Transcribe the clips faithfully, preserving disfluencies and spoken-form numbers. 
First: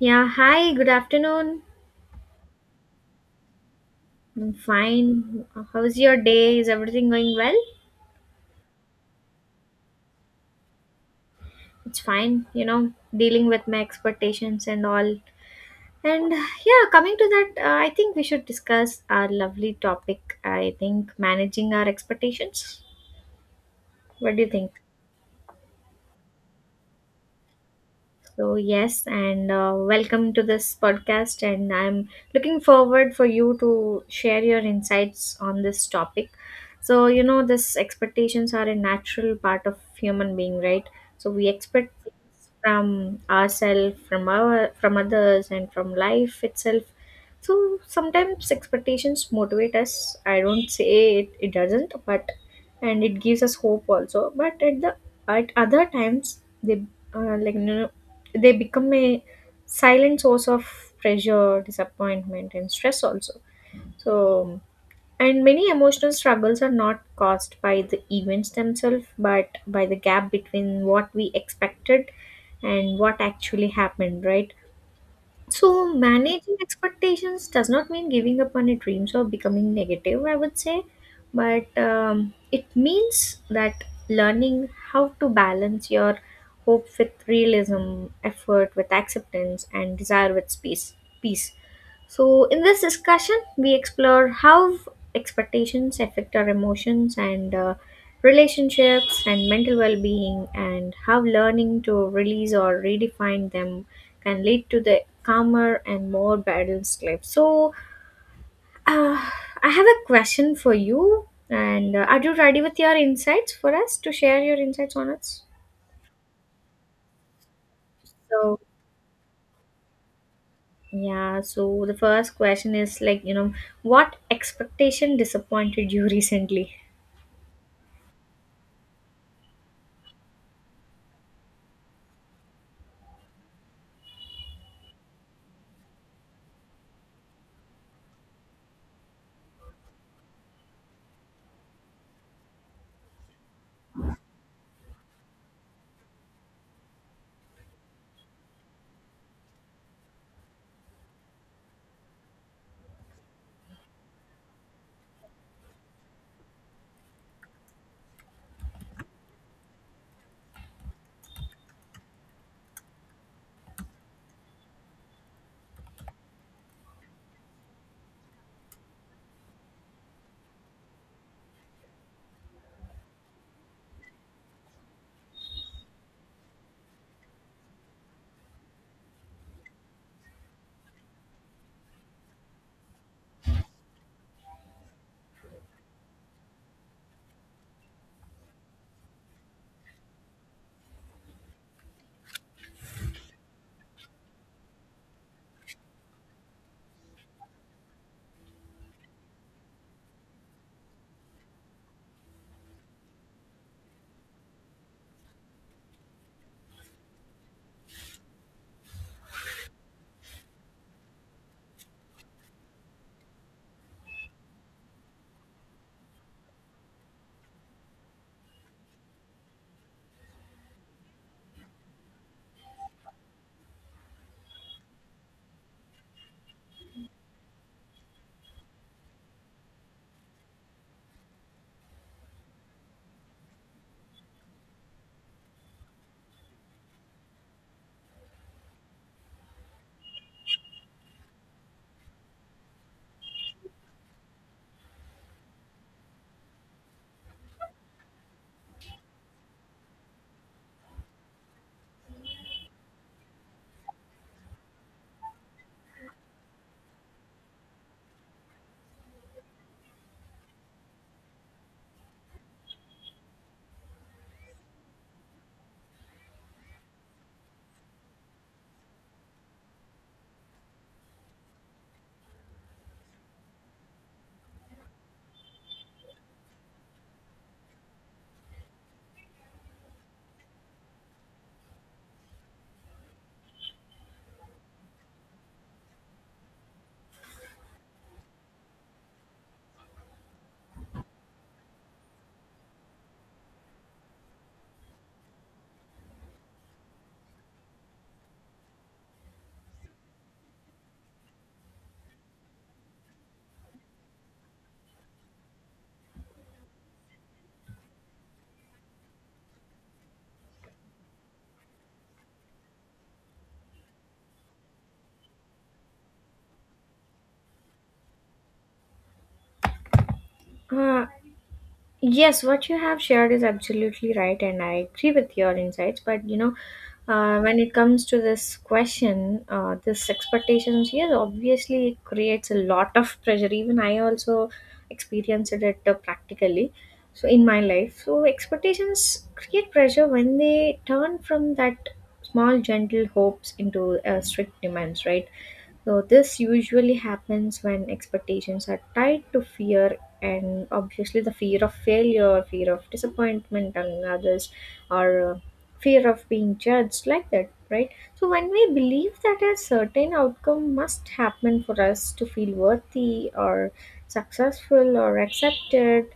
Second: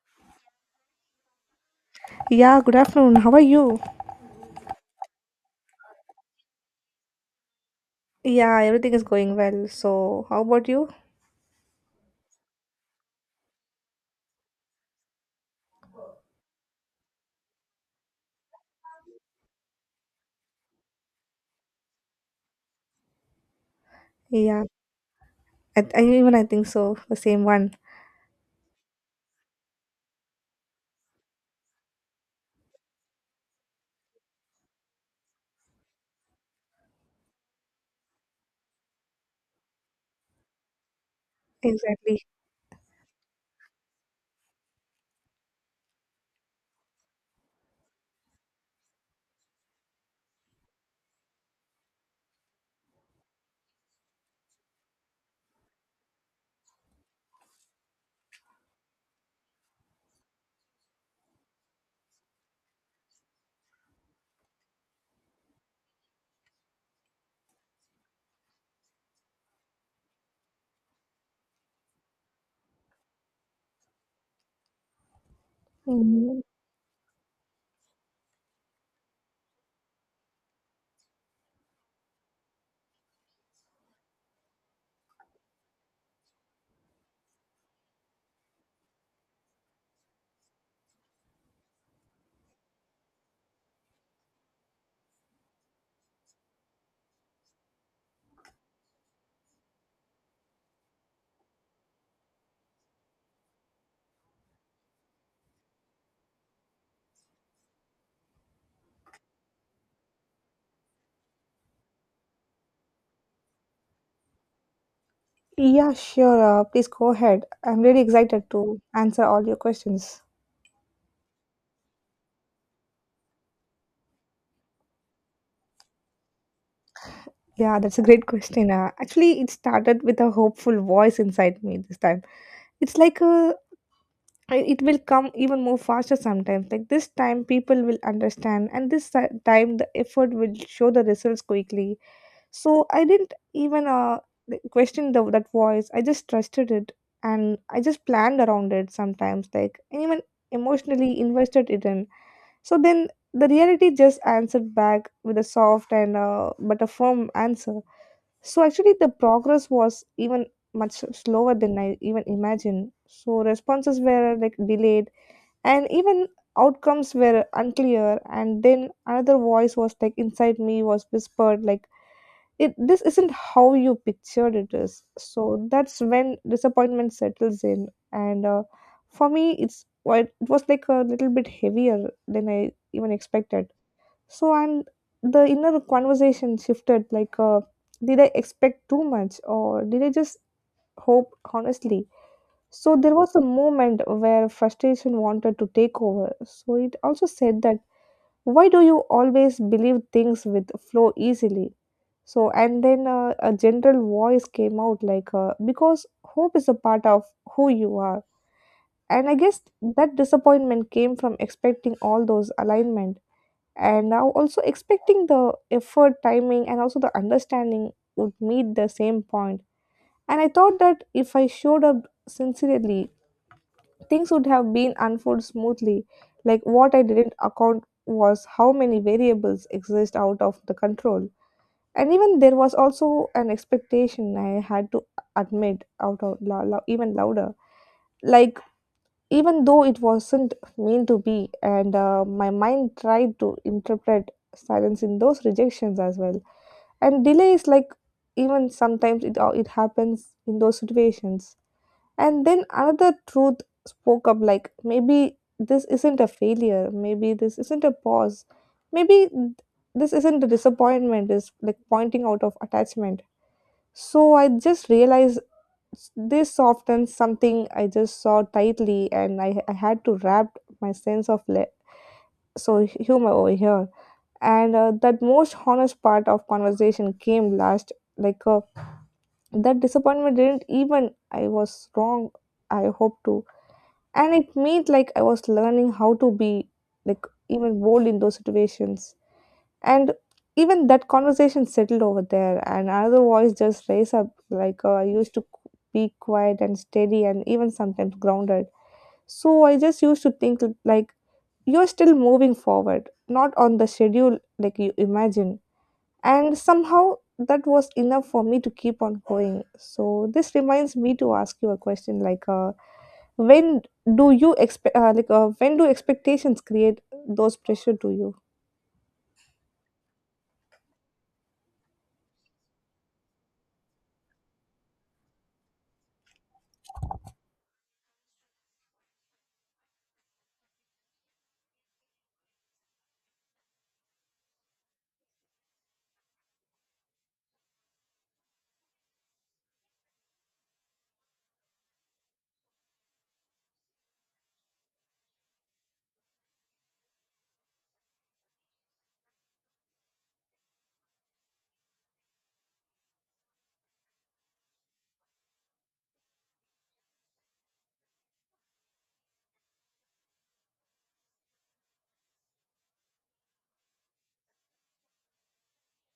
Yeah, hi, good afternoon. Yeah, good afternoon. How are you? I'm fine. How's your day? Is everything going well? Yeah, everything is going well. So, how about you? It's fine, you know, dealing with my expectations and all. And yeah, coming to that, uh, I think we should discuss our lovely topic. I think managing our expectations. What do you Yeah, think? I, I even I think so. The same one. So yes, and uh, welcome to this podcast. And I'm looking forward for you to share your insights on this topic. So you know, this expectations are a natural part of human being, right? So we expect Exactly. things from ourselves, from our, from others, and from life itself. So sometimes expectations motivate us. I don't say it, it doesn't, but and it gives us hope also. But at the at other times they uh, like you know, they become a silent source of pressure disappointment and stress also so and many emotional struggles are not caused by the events themselves but by the gap between what we expected and what actually happened, right? So Mm, managing expectations does not mean giving up on your dreams or becoming negative, I would say, but um, it means that learning how to balance your hope with realism, effort with acceptance, and desire with space, peace. So, in this discussion, we explore how expectations affect our emotions and uh, relationships and mental well being, and how learning to release or redefine them can lead to the calmer and more balanced life. So, uh, I have a question for you, and uh, are you ready with your insights for us to share your insights on us? yeah, sure. Uh, please go ahead. I'm really excited So, to answer all your questions. yeah, so the first question is like, you know, what expectation disappointed you recently? Yeah, that's a great question. Uh, actually, it started with a hopeful voice inside me this time. It's like a I- it will come even more faster sometimes. Like this time, people will understand, and this ti- time, the effort will show the results quickly. So I didn't even uh, th- question the, that voice. I just trusted it and I just planned around it sometimes, like, and even emotionally invested it in. So then the reality just answered back with a soft and uh, but a firm answer. So actually, the progress was even much slower than I even imagined. So responses were like delayed and even outcomes were unclear. And then another voice was like inside me was whispered like it this isn't how you pictured it is, so that's when disappointment settles in. And uh, For me, it's quite it was like a little bit heavier than I even expected. So and the inner conversation shifted like, uh, did I expect too much, or did I just hope honestly? So there was a moment where frustration wanted to take over, so it also said that why do you always believe things with flow easily? So and then uh, a general voice came out like, uh, because hope is a part of who you are. And I guess that disappointment came from expecting all those alignment, and now also expecting the effort, timing, and also the understanding would meet the same point point. And I thought that if I showed up sincerely, things would have been unfold smoothly. Like what I didn't account was how many variables exist out of the control. And even there was also an expectation I had to admit out of lou- lou- even louder. Like even though it wasn't meant to be, and uh, my mind tried to interpret silence in those rejections as well. And delay is like even sometimes it uh, it happens in those situations. And then another truth spoke up like, maybe this isn't a failure, maybe this isn't a pause, maybe this isn't a disappointment, is like pointing out of attachment. So I just realized this often something I just saw tightly, and I, I had to wrap my sense of le- so humor over here. And uh, that most honest part of conversation came last, like, uh, that disappointment didn't even I was wrong. I hope to, and it made like I was learning how to be like even bold in those situations. And even that conversation settled over there, and another voice just raised up like, uh, I used to qu- be quiet and steady and even sometimes grounded. So I just used to think like you're still moving forward, not on the schedule like you imagine. And somehow that was enough for me to keep on going. So this reminds me to ask you a question like, uh, when do you expect uh, like uh, when do expectations create those pressure to you? Uh, yes, what you have shared is absolutely right, and I agree with your insights. But you know, uh, when it comes to this question, uh, this expectations, yes, obviously it creates a lot of pressure. Even I also experienced it uh, practically, so in my life. So expectations create pressure when they turn from that small gentle hopes into uh, strict demands, right? So, this usually happens when expectations are tied to fear, and obviously, the fear of failure, fear of disappointment and others, or uh, fear of being judged, like that, right? So, when we believe that a certain outcome must happen for us to feel worthy or successful or accepted,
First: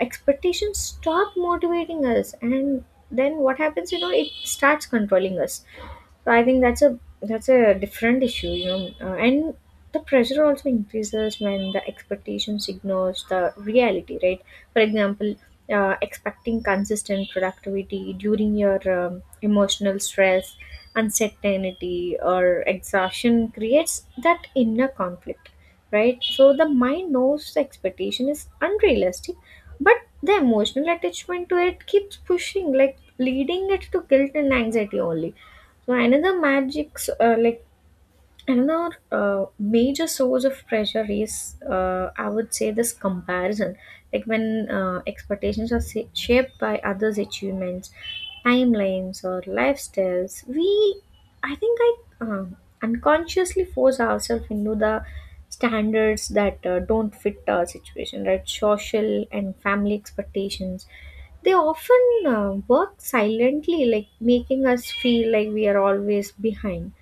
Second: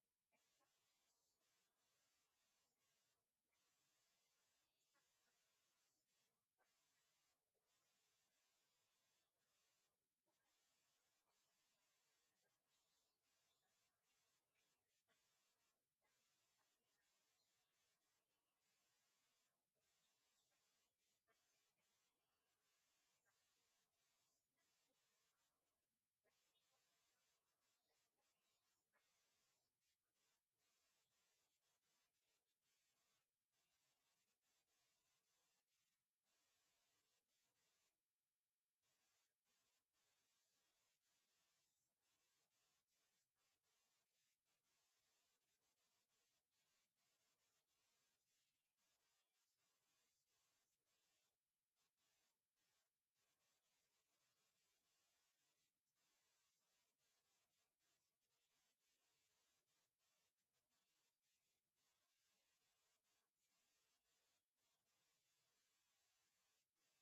expectations stop motivating us, and then what happens, you know, it starts controlling us so I think that's a that's a different issue, you know. Uh, and the pressure also increases when the expectation signals the reality, right? For example, uh, expecting consistent productivity during your um, emotional stress, uncertainty, or exhaustion creates that inner conflict, right? So the mind knows the expectation is unrealistic, but the emotional attachment to it keeps pushing, like leading it to guilt and anxiety only so another magic, s- uh, like another uh, major source of pressure is, uh, I would say, this comparison. Like when uh, expectations are sa- shaped by others' achievements, timelines, or lifestyles, we, I think, I uh, unconsciously force ourselves into the standards that uh, don't fit our situation, right? Social and family expectations they often uh, work silently, like making us feel like we are always behind.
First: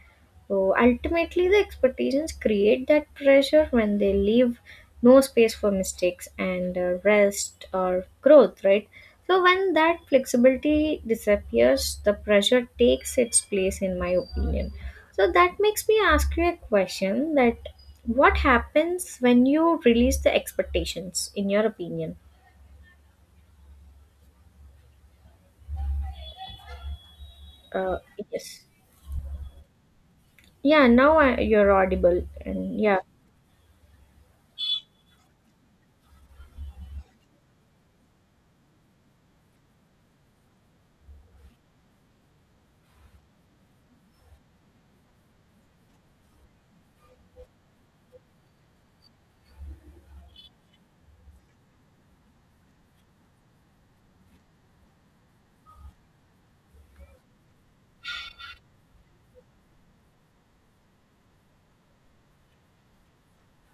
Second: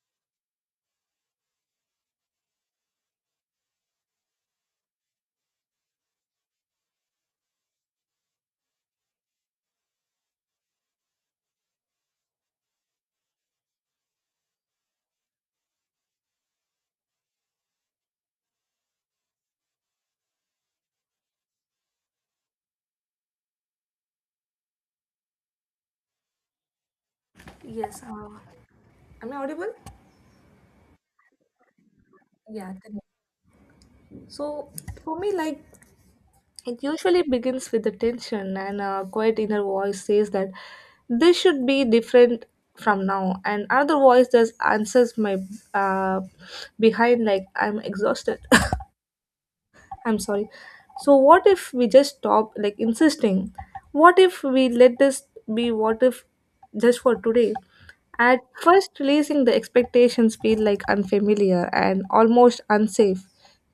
So ultimately, the expectations create that pressure when they leave no space for mistakes and uh, rest or growth, right? So when that flexibility disappears, the pressure takes its place, in my opinion. So that makes me ask you a question that what happens when you release the expectations in your opinion. uh, Yes, uh, yes. am I audible? Yeah, now I, you're audible. Yeah. And yeah, Then, so for me, like it usually begins with the tension, and a quiet inner voice says that this should be different from now, and another voice just answers my uh, behind like I'm exhausted. I'm sorry. So what if we just stop like insisting? What if we let this be, what if just for today? At first releasing the expectations feel like unfamiliar and almost unsafe.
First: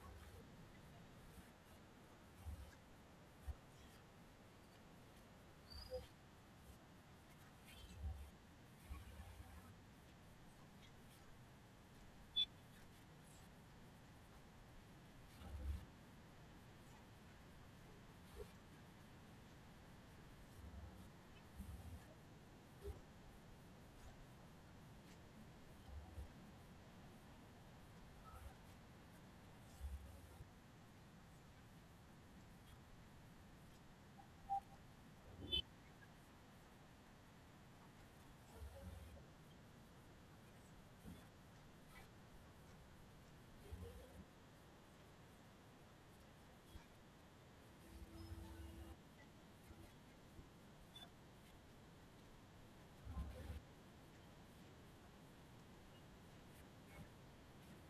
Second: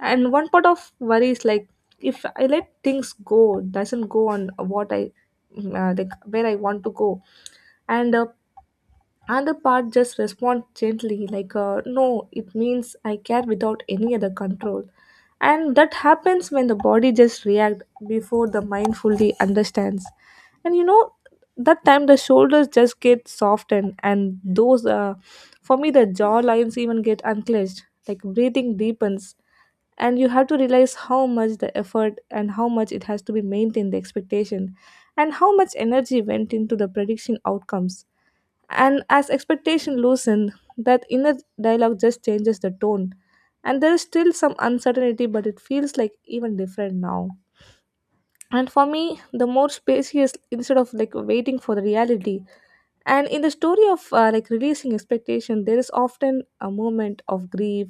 And one part of worry is like if I let things go, doesn't go on what I mm, uh, like where I want to go. And uh, Another part just respond gently, like, uh, no, it means I care without any other control. And that happens when the body just react before the mind fully understands. And you know, that time the shoulders just get softened and those, uh, for me, the jaw lines even get unclenched, like breathing deepens. And you have to realize how much the effort and how much it has to be maintained, the expectation, and how much energy went into the prediction outcomes. And as expectation loosened, that inner dialogue just changes the tone. And there is still some uncertainty, but it feels like even different now. And for me, the more spacious instead of like waiting for the reality. And in the story of uh, like releasing expectation, there is often a moment of grief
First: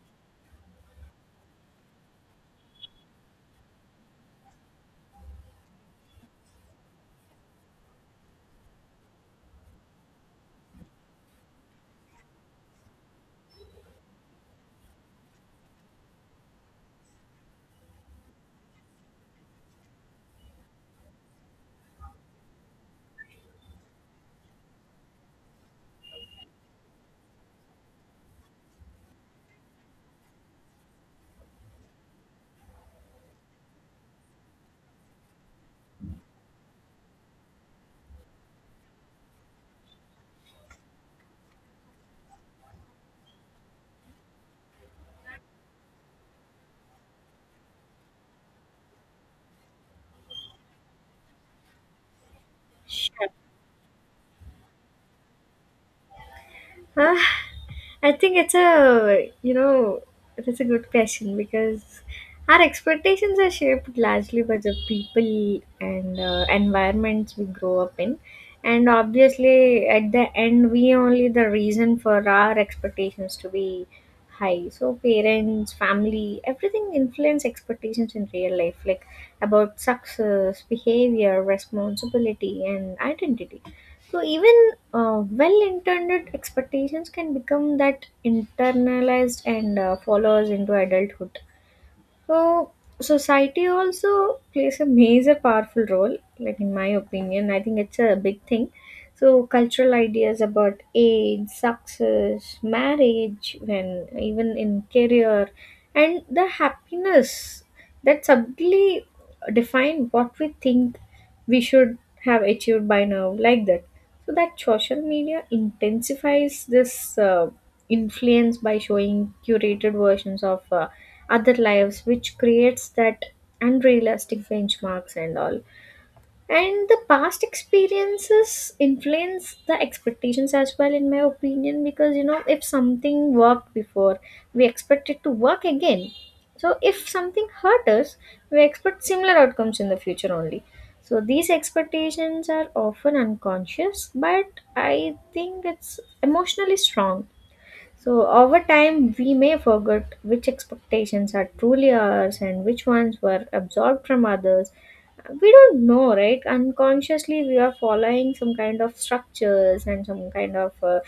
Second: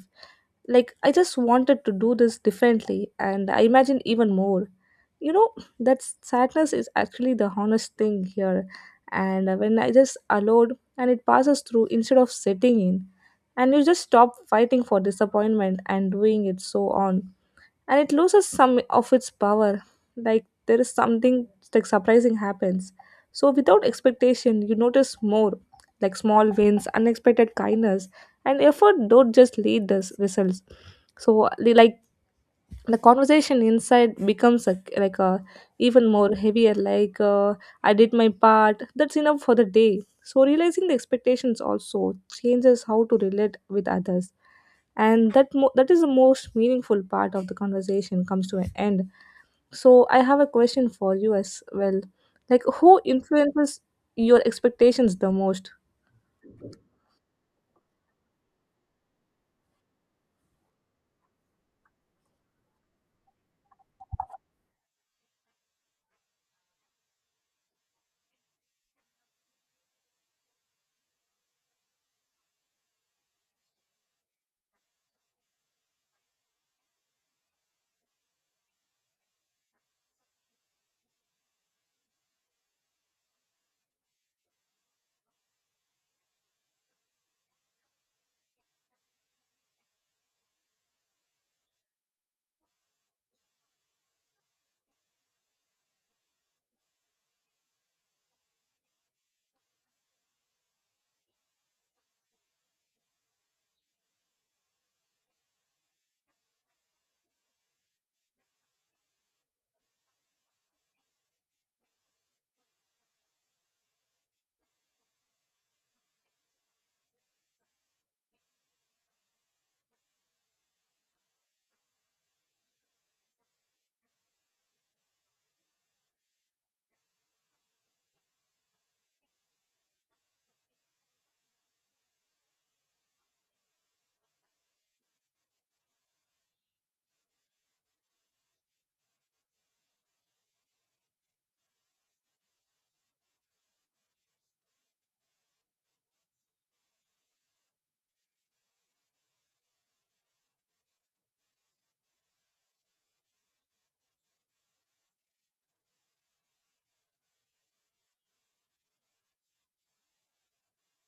like, I just wanted to do this differently, and I imagined even more. You know, that sadness is actually the honest thing here. And uh, when I just allowed and it passes through instead of setting in, and you just stop fighting for disappointment and doing it so on, and it loses some of its power. Like there is something like surprising happens. So without expectation you notice more, like small wins, unexpected kindness, and effort don't just lead this results. So li- like the conversation inside becomes a, like a even more heavier like, uh, I did my part, that's enough for the day. So realizing the expectations also changes how to relate with others. And that mo- that is the most meaningful part of the conversation comes to an end. So I have a question for you as well, like who sure. influences your expectations the most? Uh, I think it's a, you know, it's a good question because our expectations are shaped largely by the people and uh, environments we grow up in. And obviously, at the end, we only the reason for our expectations to be high. So, parents, family, everything influence expectations in real life, like about success, behavior, responsibility, and identity so even uh, well-intended expectations can become that internalized and uh, follows into adulthood. So society also plays a major powerful role, like in my opinion. I think it's a big thing. So cultural ideas about age, success, marriage, and even in career and the happiness that subtly define what we think we should have achieved by now, like that. So that social media intensifies this uh, influence by showing curated versions of uh, other lives which creates that unrealistic benchmarks and all and the past experiences influence the expectations as well in my opinion because you know if something worked before we expect it to work again so if something hurt us we expect similar outcomes in the future only so these expectations are often unconscious but I think it's emotionally strong so, over time, we may forget which expectations are truly ours and which ones were absorbed from others. We don't know, right? Unconsciously, we are following some kind of structures and some kind of uh,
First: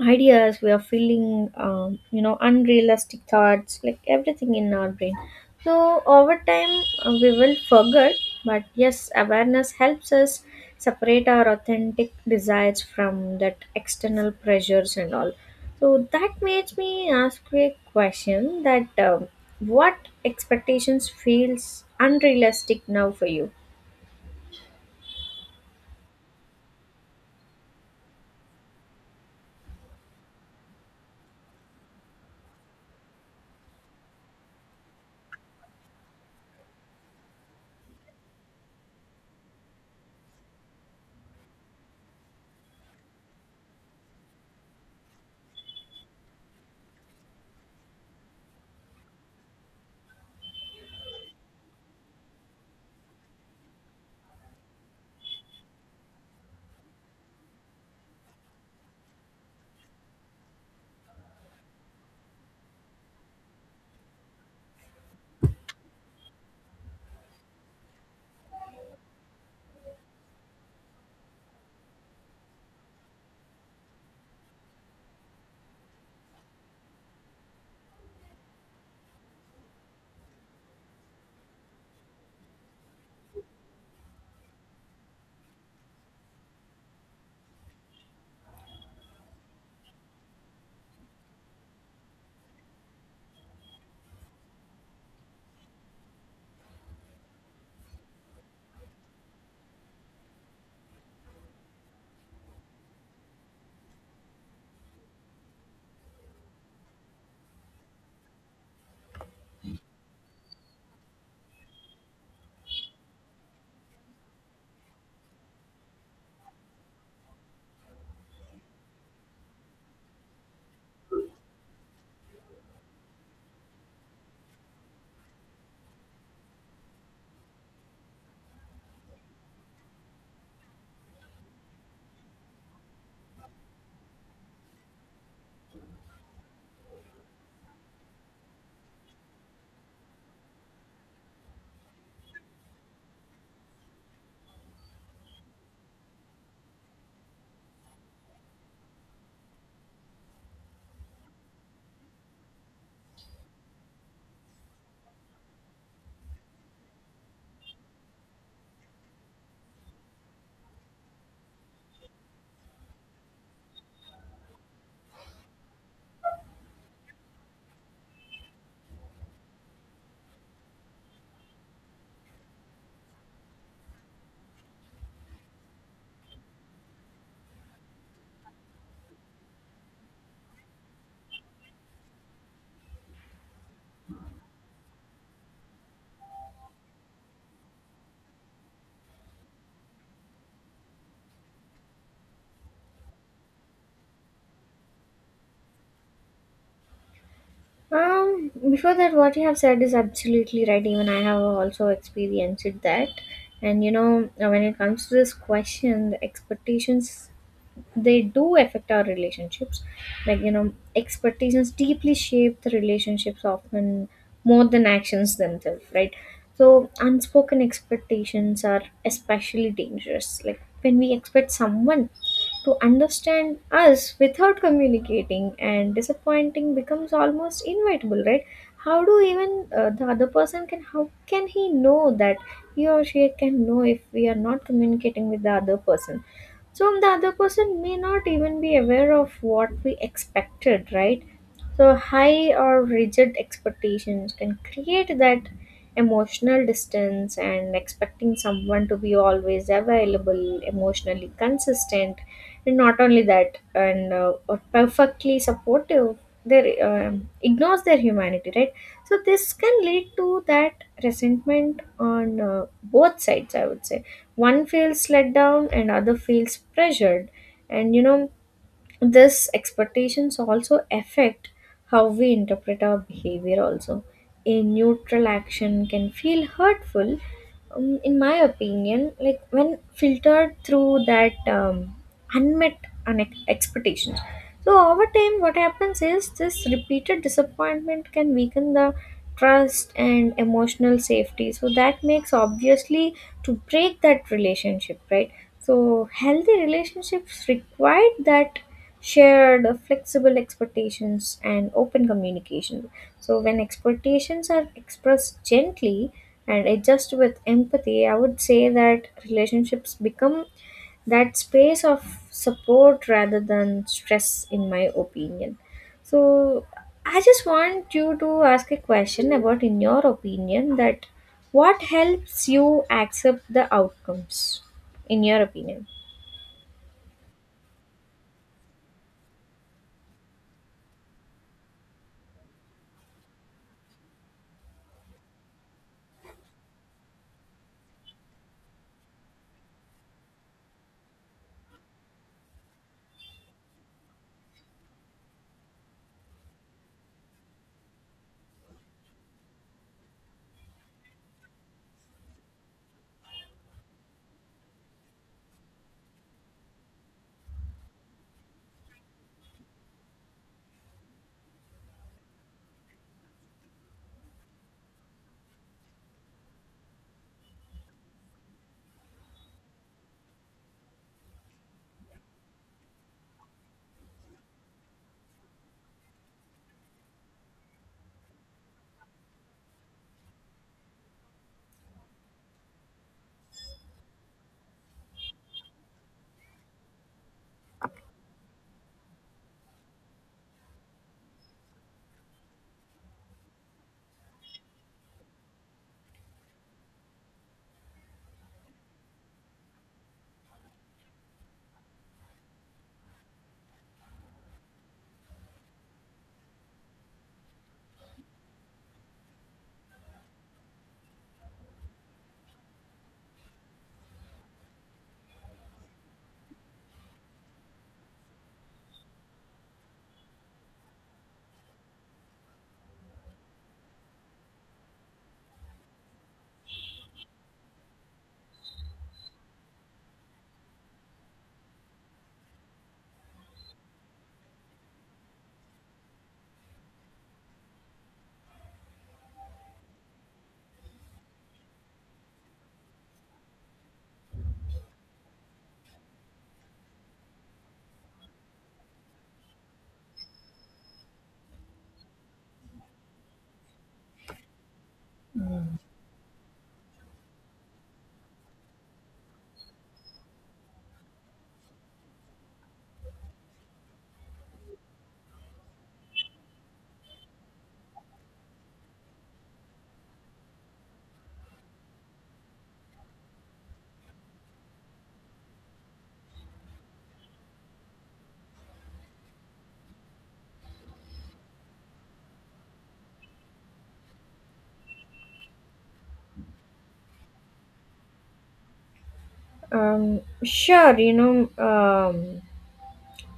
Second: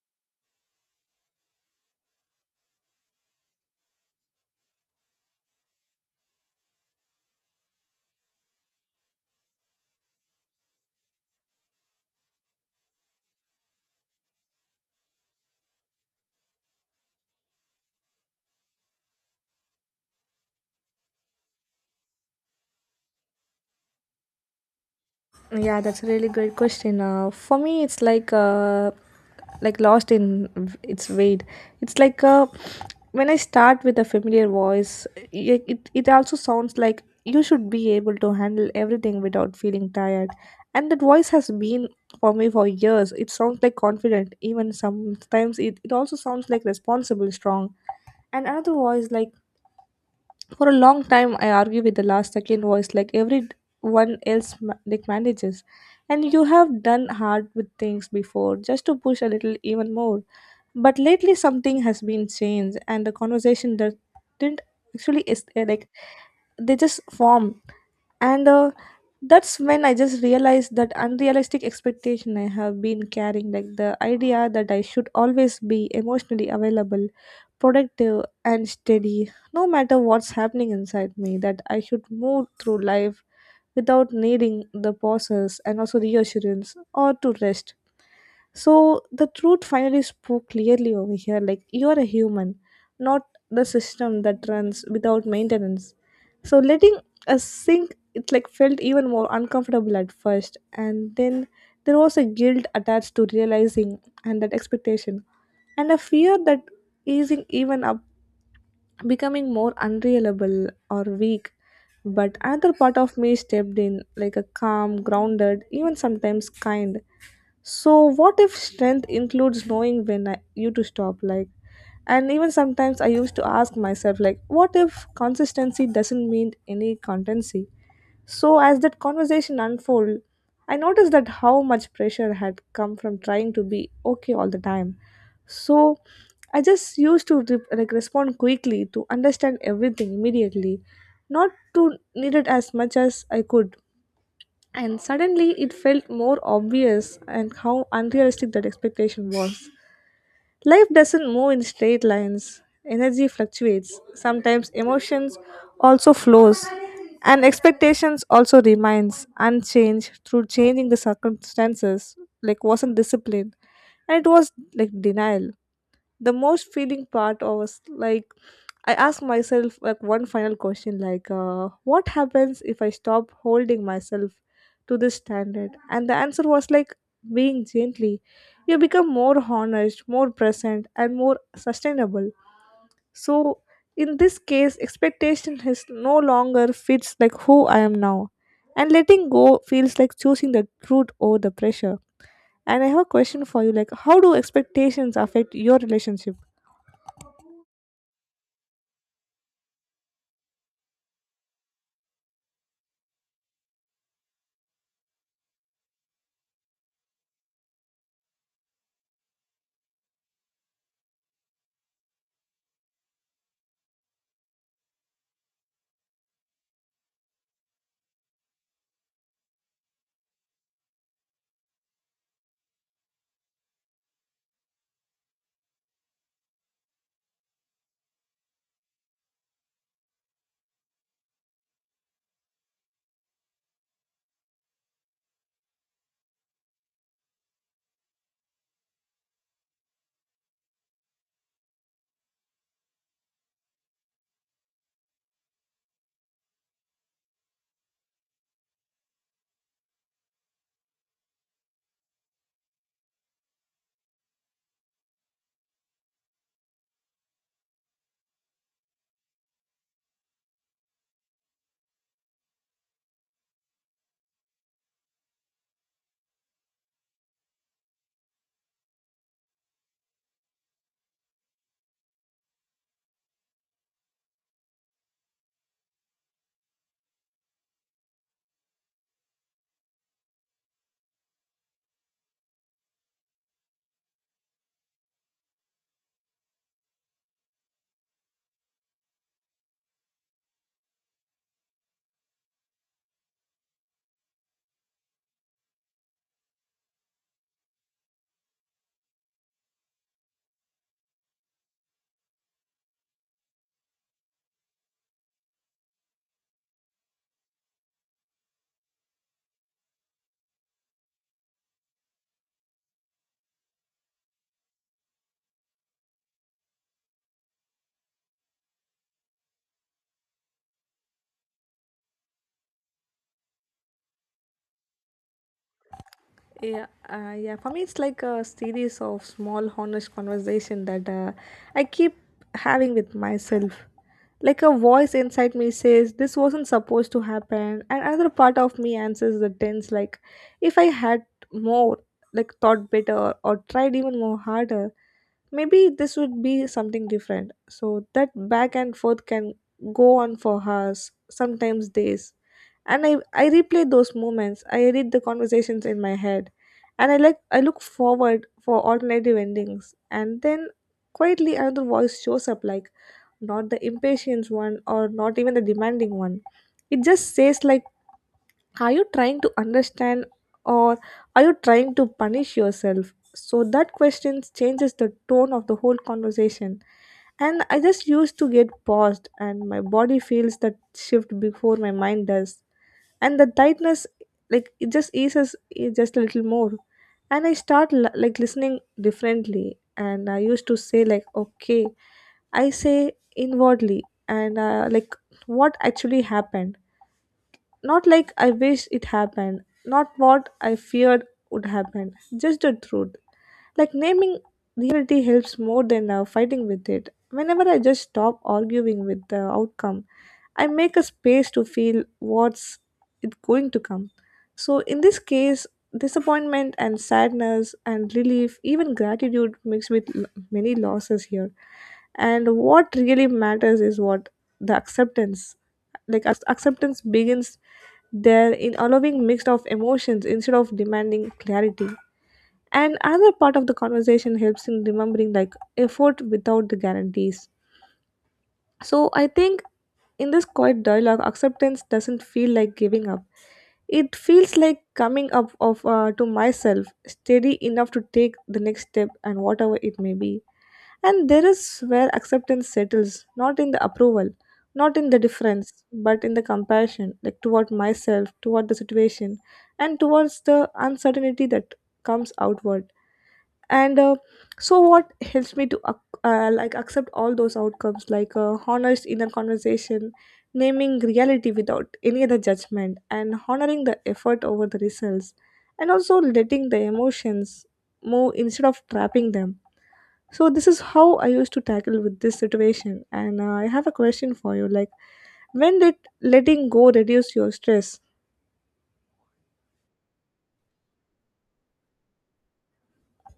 ideas we are feeling um, you know unrealistic thoughts like everything in our brain so over time uh, we will forget but yes awareness helps us separate our authentic desires from that external pressures and all so that makes me ask you a question that um, what expectations feels unrealistic now for you. Yeah, that's a really great question. Uh, for me, it's like uh, like lost in v- its weight. It's like uh, when I start with a familiar voice, it, it it also sounds like you should be able to handle everything without feeling tired. And that voice has been for me for years. It sounds like confident. Even sometimes it, it also sounds like responsible, strong. And another voice like for a long time, I argue with the last second voice like everyone else ma- like manages. And you have done hard with things before just to push a little even more. But lately, something has been changed, and the conversation that didn't actually is uh, like they just form. And uh, That's when I just realized that unrealistic expectation I have been carrying, like the idea that I should always be emotionally available, productive, and steady, no matter what's happening inside me, that I should move through life without needing the pauses and also reassurance or to rest. So the truth finally spoke clearly over here like you're a human, not the system that runs without maintenance. So letting us sink it like felt even more uncomfortable at first, and then there was a guilt attached to realizing and that expectation, and a fear that easing even up becoming more unreliable or weak. But another part of me stepped in like a calm, grounded, even sometimes kind. So what if strength includes knowing when I, you to stop like? And even sometimes I used to ask myself like what if consistency doesn't mean any constancy? So as that conversation unfolded, I noticed that how much pressure had come from trying to be okay all the time. So I just used to re- like respond quickly to understand everything immediately, not to need it as much as I could. And suddenly it felt more obvious and how unrealistic that expectation was. Life doesn't move in straight lines. Energy fluctuates. Sometimes emotions also flows, and expectations also remains unchanged through changing the circumstances, like wasn't discipline, and it was like denial. The most feeling part was like I ask myself like one final question like, uh, what happens if I stop holding myself to this standard? And the answer was like being gently, you become more honest, more present, and more sustainable. So in this case expectation is no longer fits like who I am now, and letting go feels like choosing the truth over the pressure. And I have a question for you like how do expectations affect your relationship? Um, before that, what you have said is absolutely right. Even I have also experienced that. And you know, when it comes to this question, the expectations they do affect our relationships like you know expectations deeply shape the relationships often more than actions themselves, right? So unspoken expectations are especially dangerous like when we expect someone to understand us without communicating and disappointing becomes almost inevitable, right? How do even uh, the other person can how can he know that he or she can know if we are not communicating with the other person so um, the other person may not even be aware of what we expected, right? So, high or rigid expectations can create that emotional distance, and expecting someone to be always available, emotionally consistent, and not only that, and uh, or perfectly supportive, they um, ignores their humanity, right? So, this can lead to that resentment on uh, both sides, I would say. One feels let down, and other feels pressured, and you know this expectations also affect how we interpret our behavior also a neutral action can feel hurtful um, in my opinion like when filtered through that um, unmet unex- expectations so over time, what happens is this repeated disappointment can weaken the trust and emotional safety. So that makes obviously to break that relationship, right? So healthy relationships require that shared flexible expectations and open communication. So when expectations are expressed gently and adjust with empathy, I would say that relationships become that space of support rather than stress in my opinion so I just want you to ask a question about in your opinion that what helps you accept the outcomes in your opinion. Yeah, uh, yeah. For me, it's like a series of small, honest conversation that uh, I keep having with myself. Like a voice inside me says, "This wasn't supposed to happen," and another part of me answers the tense, like, "If I had more, like, thought better or tried even more harder." Maybe this would be something different, so that back and forth can go on for hours, sometimes days. And i i replay those moments, I edit the conversations in my head. And i like i look forward for alternative endings, and then quietly another voice shows up, like not the impatient one or not even the demanding one. It just says, like, are you trying to understand, or are you trying to punish yourself? So that question changes the tone of the whole conversation. And I just used to get paused, and my body feels that shift before my mind does. And the tightness, like, it just eases, it just a little more. And I start l- like listening differently. And I used to say, like, okay, I say inwardly, and uh, like, what actually happened? Not like I wish it happened, not what I feared would happen, just the truth. Like naming reality helps more than uh, fighting with it. Whenever I just stop arguing with the outcome, I make a space to feel what's it going to come. So in this case, disappointment and sadness and relief, even gratitude mixed with l- many losses here. And what really matters is what the acceptance, like ac- acceptance begins there in allowing mix of emotions instead of demanding clarity. And another part of the conversation helps in remembering, like, effort without the guarantees. So I think in this quiet dialogue acceptance doesn't feel like giving up, it feels like coming up of uh, to myself, steady enough to take the next step, and whatever it may be. And there is where acceptance settles, not in the approval, not in the difference, but in the compassion, like toward myself, toward the situation, and towards the uncertainty that comes outward. And uh, so, what helps me to ac- uh, like accept all those outcomes, like, uh, honest inner conversation, naming reality without any other judgment, and honoring the effort over the results, and also letting the emotions move instead of trapping them. So this is how I used to tackle with this situation. And uh, I have a question for you, like, when did letting go reduce your stress? Um, sure, you know, um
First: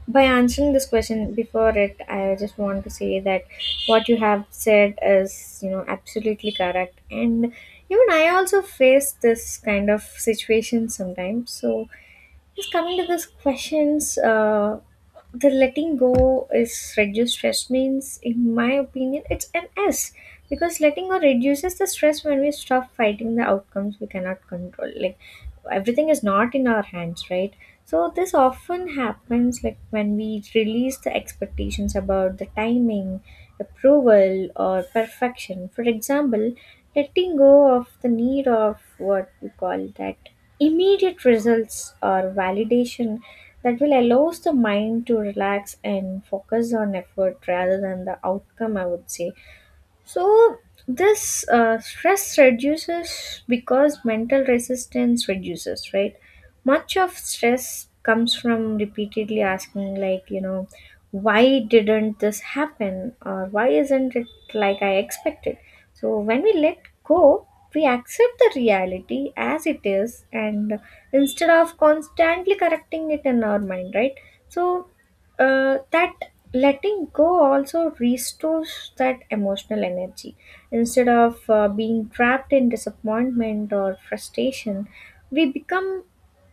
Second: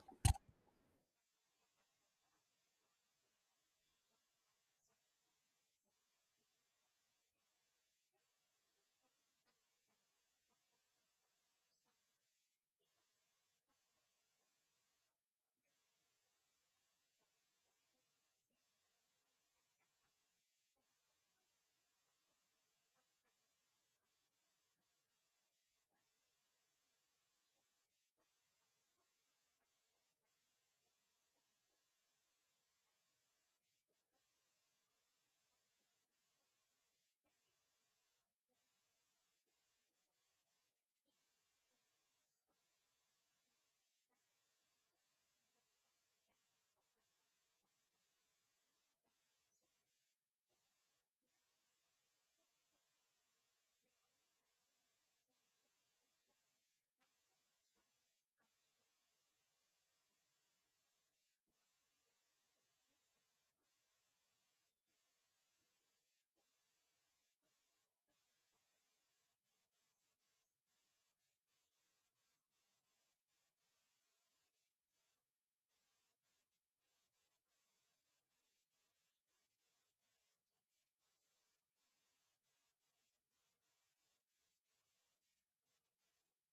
by answering this question before it I just want to say that what you have said is you know absolutely correct and even I also face this kind of situation sometimes so Just coming to these questions, uh, the letting go is reduce stress means, in my opinion, it's an S because letting go reduces the stress when we stop fighting the outcomes we cannot control. Like everything is not in our hands, right? So this often happens like when we release the expectations about the timing, approval, or perfection. For example, letting go of the need of what we call that immediate results or validation that will allows the mind to relax and focus on effort rather than the outcome I would say so this uh, stress reduces because mental resistance reduces, right? Much of stress comes from repeatedly asking, like, you know, why didn't this happen or why isn't it like I expected? So when we let go, we accept the reality as it is and instead of constantly correcting it in our mind, right? So uh, that letting go also restores that emotional energy. Instead of uh, being trapped in disappointment or frustration, we become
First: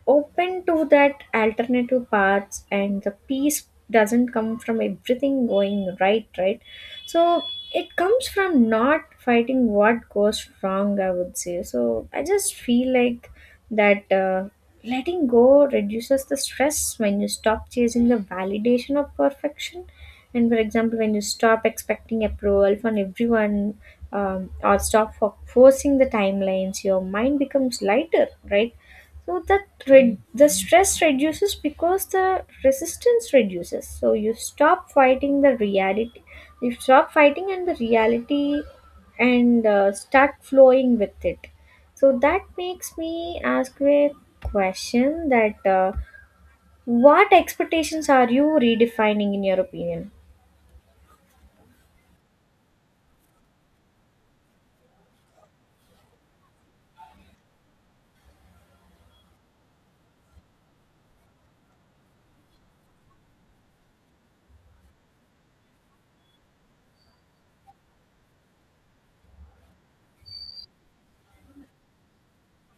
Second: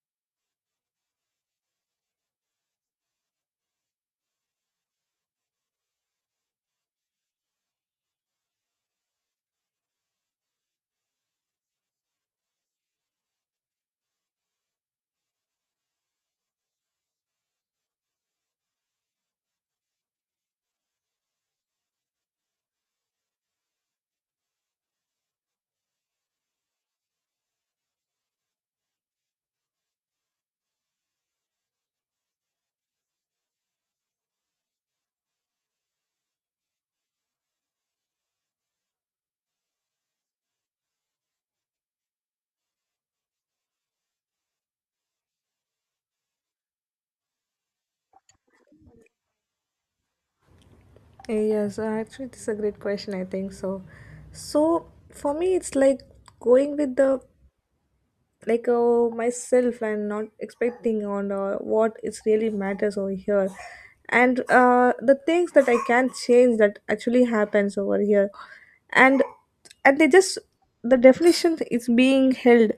open to that alternative paths, and the peace doesn't come from everything going right, right? So it comes from not fighting what goes wrong, I would say. So I just feel like that uh, letting go reduces the stress when you stop chasing the validation of perfection. And for example, when you stop expecting approval from everyone um, or stop for forcing the timelines, your mind becomes lighter, right? So that re- the stress reduces because the resistance reduces. So you stop fighting the reality. You stop fighting and the reality, and uh, start flowing with it. So that makes me ask you a question: that uh, what expectations are you redefining in your opinion? Yes, uh, actually, this is a great question, I think so. So, for me, it's like going with the, like, uh, myself, and not expecting on uh, what is really matters over here, and uh, the things that I can change that actually happens over here. And and they just, the definition is being held.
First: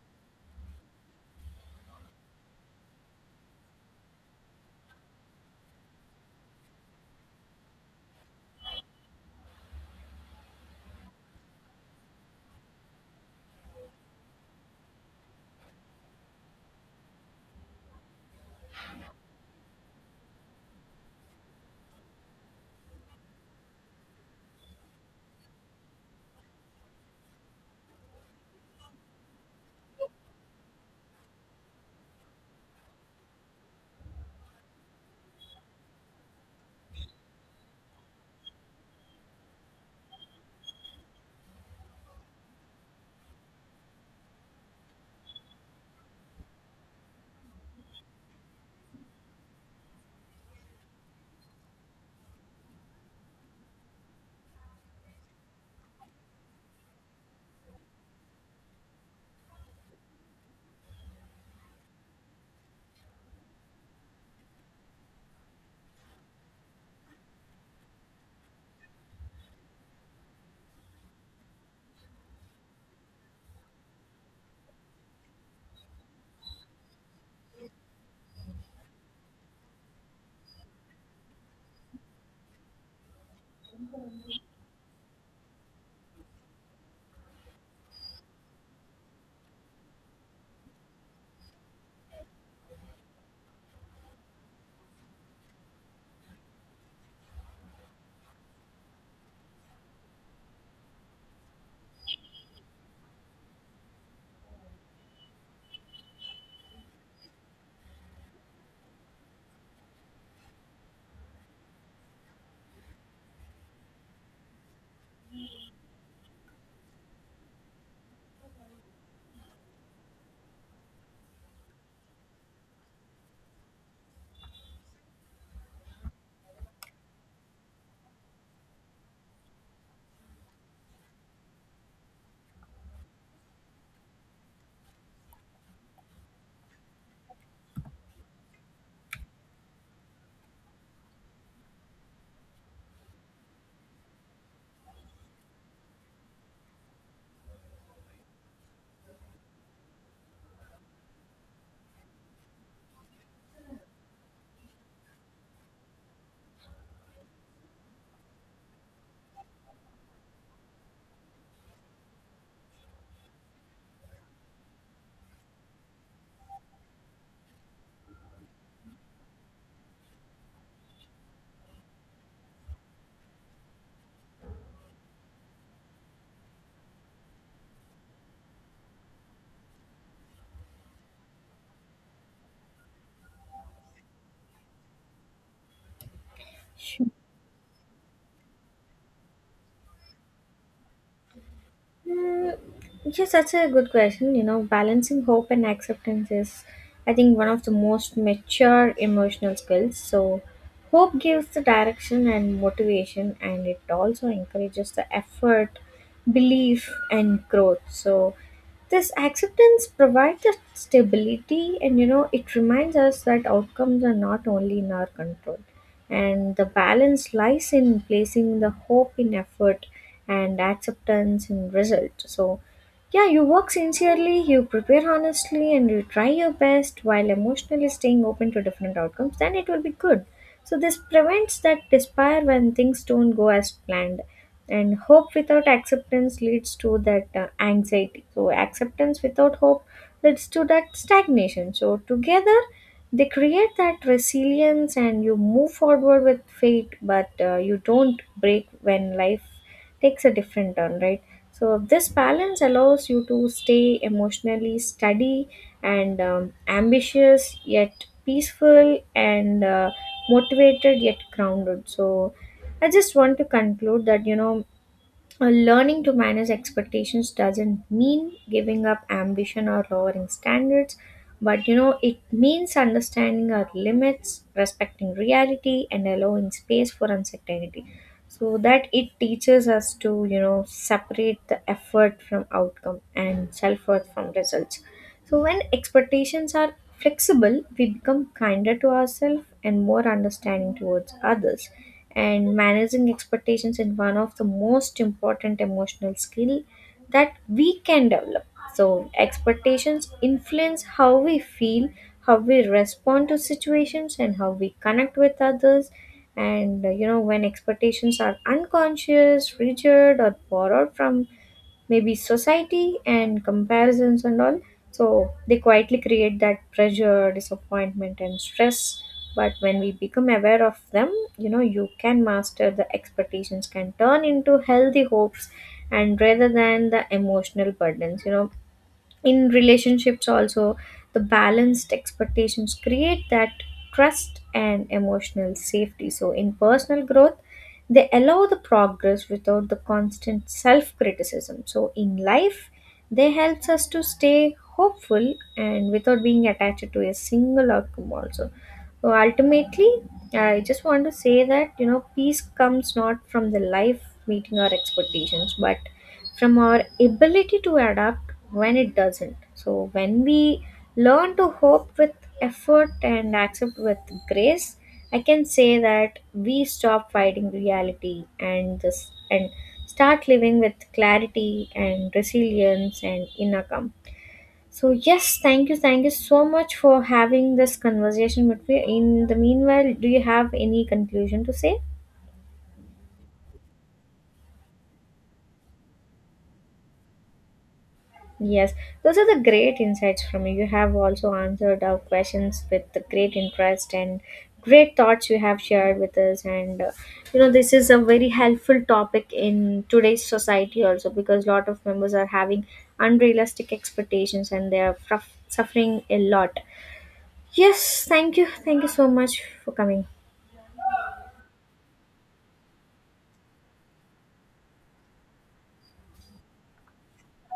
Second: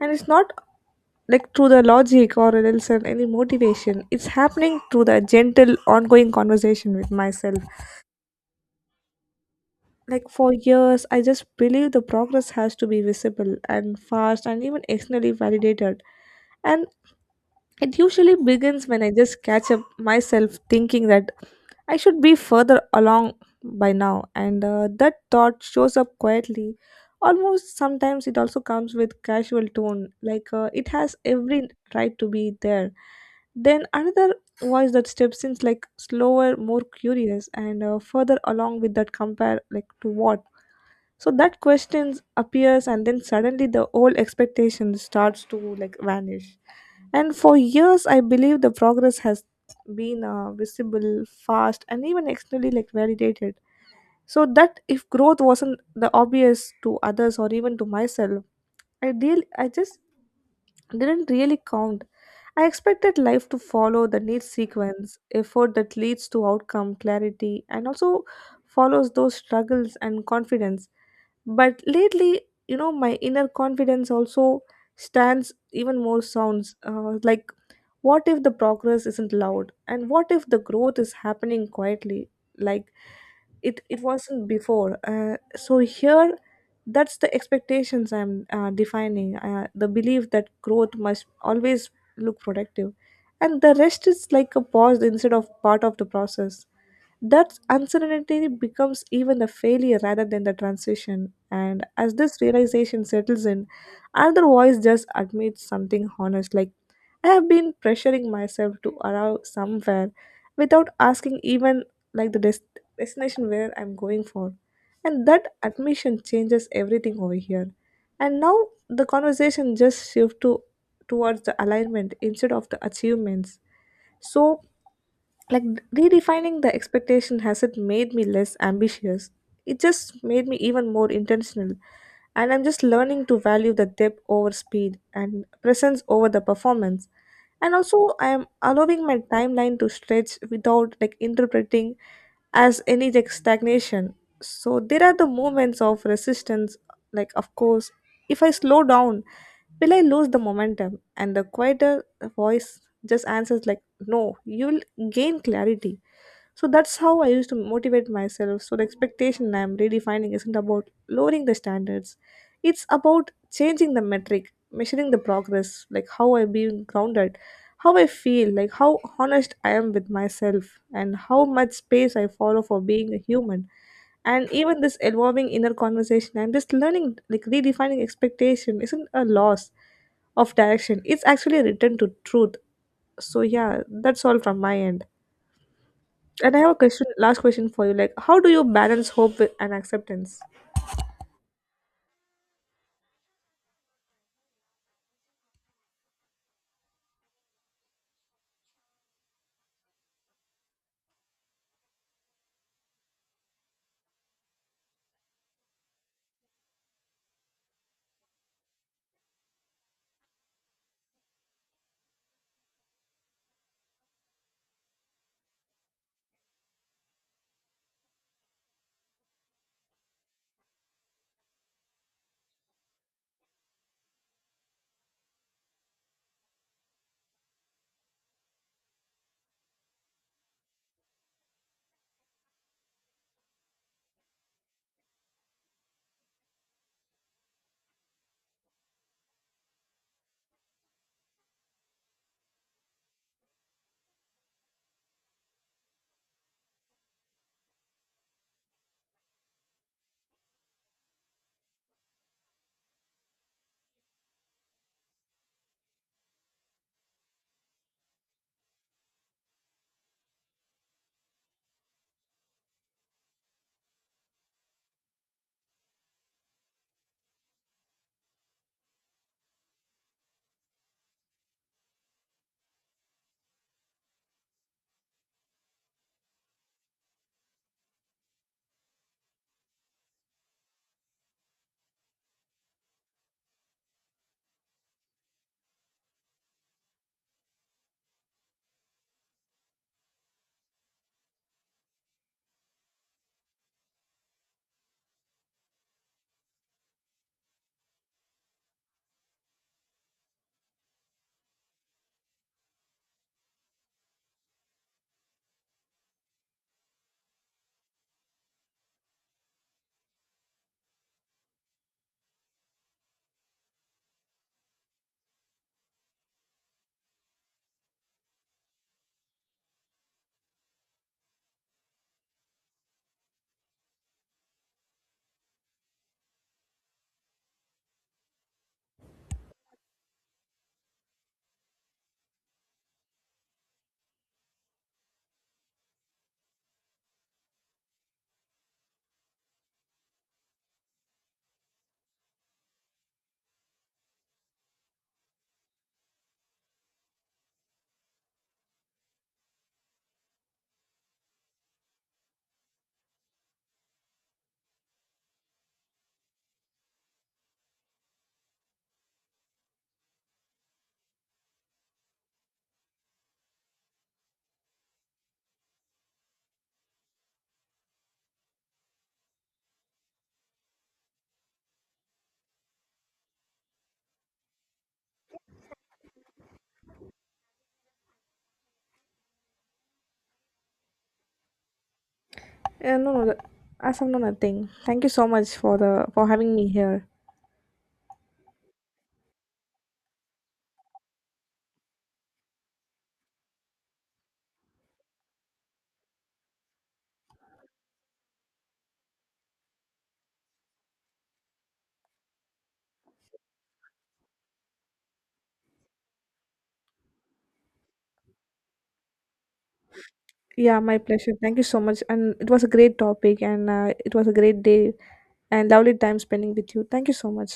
And it's not like through the logic or else and any motivation, it's happening through the gentle ongoing conversation with myself. Like for years I just believe the progress has to be visible and fast and even externally validated. And it usually begins when I just catch up myself thinking that I should be further along by now, and uh, that thought shows up quietly. Almost sometimes it also comes with casual tone, like, uh, it has every right to be there. Then another voice that steps in, like slower, more curious, and uh, further along with that compare, like to what. So that question appears, and then suddenly the old expectation starts to like vanish. And for years, I believe the progress has been uh, visible, fast, and even externally like validated. So that if growth wasn't the obvious to others or even to myself, I deal I just didn't really count. I expected life to follow the neat sequence, effort that leads to outcome, clarity, and also follows those struggles and confidence. But lately, you know, my inner confidence also stands even more sounds, uh, like, what if the progress isn't loud, and what if the growth is happening quietly, like it it wasn't before. Uh, so here, that's the expectations I'm uh, defining, uh, the belief that growth must always look productive, and the rest is like a pause instead of part of the process, that uncertainty becomes even the failure rather than the transition. And as this realization settles in, another voice just admits something honest like, I have been pressuring myself to arrive somewhere without asking even, like, the des- destination where I'm going for. And that admission changes everything over here. And now the conversation just shifts to towards the alignment instead of the achievements. So, like, redefining the expectation hasn't made me less ambitious, it just made me even more intentional. And I'm just learning to value the depth over speed and presence over the performance. And also I am allowing my timeline to stretch without like interpreting as any like stagnation. So there are the moments of resistance, like, of course, if I slow down, will I lose the momentum? And the quieter voice just answers like, no, you'll gain clarity. So that's how I used to motivate myself. So the expectation I'm redefining isn't about lowering the standards, it's about changing the metric, measuring the progress, like how I'm being grounded, how I feel, like how honest I am with myself, and how much space I follow for being a human. And even this evolving inner conversation and this learning, like redefining expectation isn't a loss of direction, it's actually a return to truth. So yeah, that's all from my end. And I have a question, last question for you, like, how do you balance hope with and acceptance? Mm, yes, that's a good question. You know, balancing hope and acceptance is, I think, one of the most mature emotional skills. So, hope gives the direction and motivation, and it also encourages the effort, belief, and growth. So, this acceptance provides us stability and you know it reminds us that outcomes are not only in our control and the balance lies in placing the hope in effort and acceptance in result so yeah you work sincerely you prepare honestly and you try your best while emotionally staying open to different outcomes then it will be good so this prevents that despair when things don't go as planned and hope without acceptance leads to that uh, anxiety so acceptance without hope leads to that stagnation so together they create that resilience and you move forward with faith but uh, you don't break when life takes a different turn, right? So this balance allows you to stay emotionally steady and um, ambitious yet peaceful and uh, motivated yet grounded so I just want to conclude that you know uh, learning to manage expectations doesn't mean giving up ambition or lowering standards, but you know, it means understanding our limits, respecting reality, and allowing space for uncertainty so that it teaches us to, you know, separate the effort from outcome and self worth from results. So, when expectations are flexible, we become kinder to ourselves and more understanding towards others. And managing expectations is one of the most important emotional skill that we can develop. So, expectations influence how we feel, how we respond to situations, and how we connect with others. And uh, you know, when expectations are unconscious, rigid, or borrowed from maybe society and comparisons and all so they quietly create that pressure disappointment and stress but when we become aware of them you know you can master the expectations can turn into healthy hopes and rather than the emotional burdens you know in relationships also the balanced expectations create that trust and emotional safety so in personal growth they allow the progress without the constant self criticism so in life they helps us to stay hopeful and without being attached to a single outcome also so ultimately I just want to say that you know peace comes not from the life meeting our expectations but from our ability to adapt when it doesn't. So, when we learn to hope with effort and accept with grace, I can say that we stop fighting reality and just and start living with clarity and resilience and inner calm. So yes, thank you, thank you so much for having this conversation with me. In the meanwhile, do you have any conclusion to say? Yeah, no no that- as of now nothing. Thank you so much for the for having me here. Yes, those are the great insights from you. You have also answered our questions with the great interest and great thoughts you have shared with us. And uh, you know, this is a very helpful topic in today's society also because a lot of members are having unrealistic expectations and they are fruff- suffering a lot. Yes, thank you. Thank you so much for coming. Yeah, my pleasure, thank you so much. And it was a great topic, and uh, it was a great day, and lovely time spending with you. Thank you so much.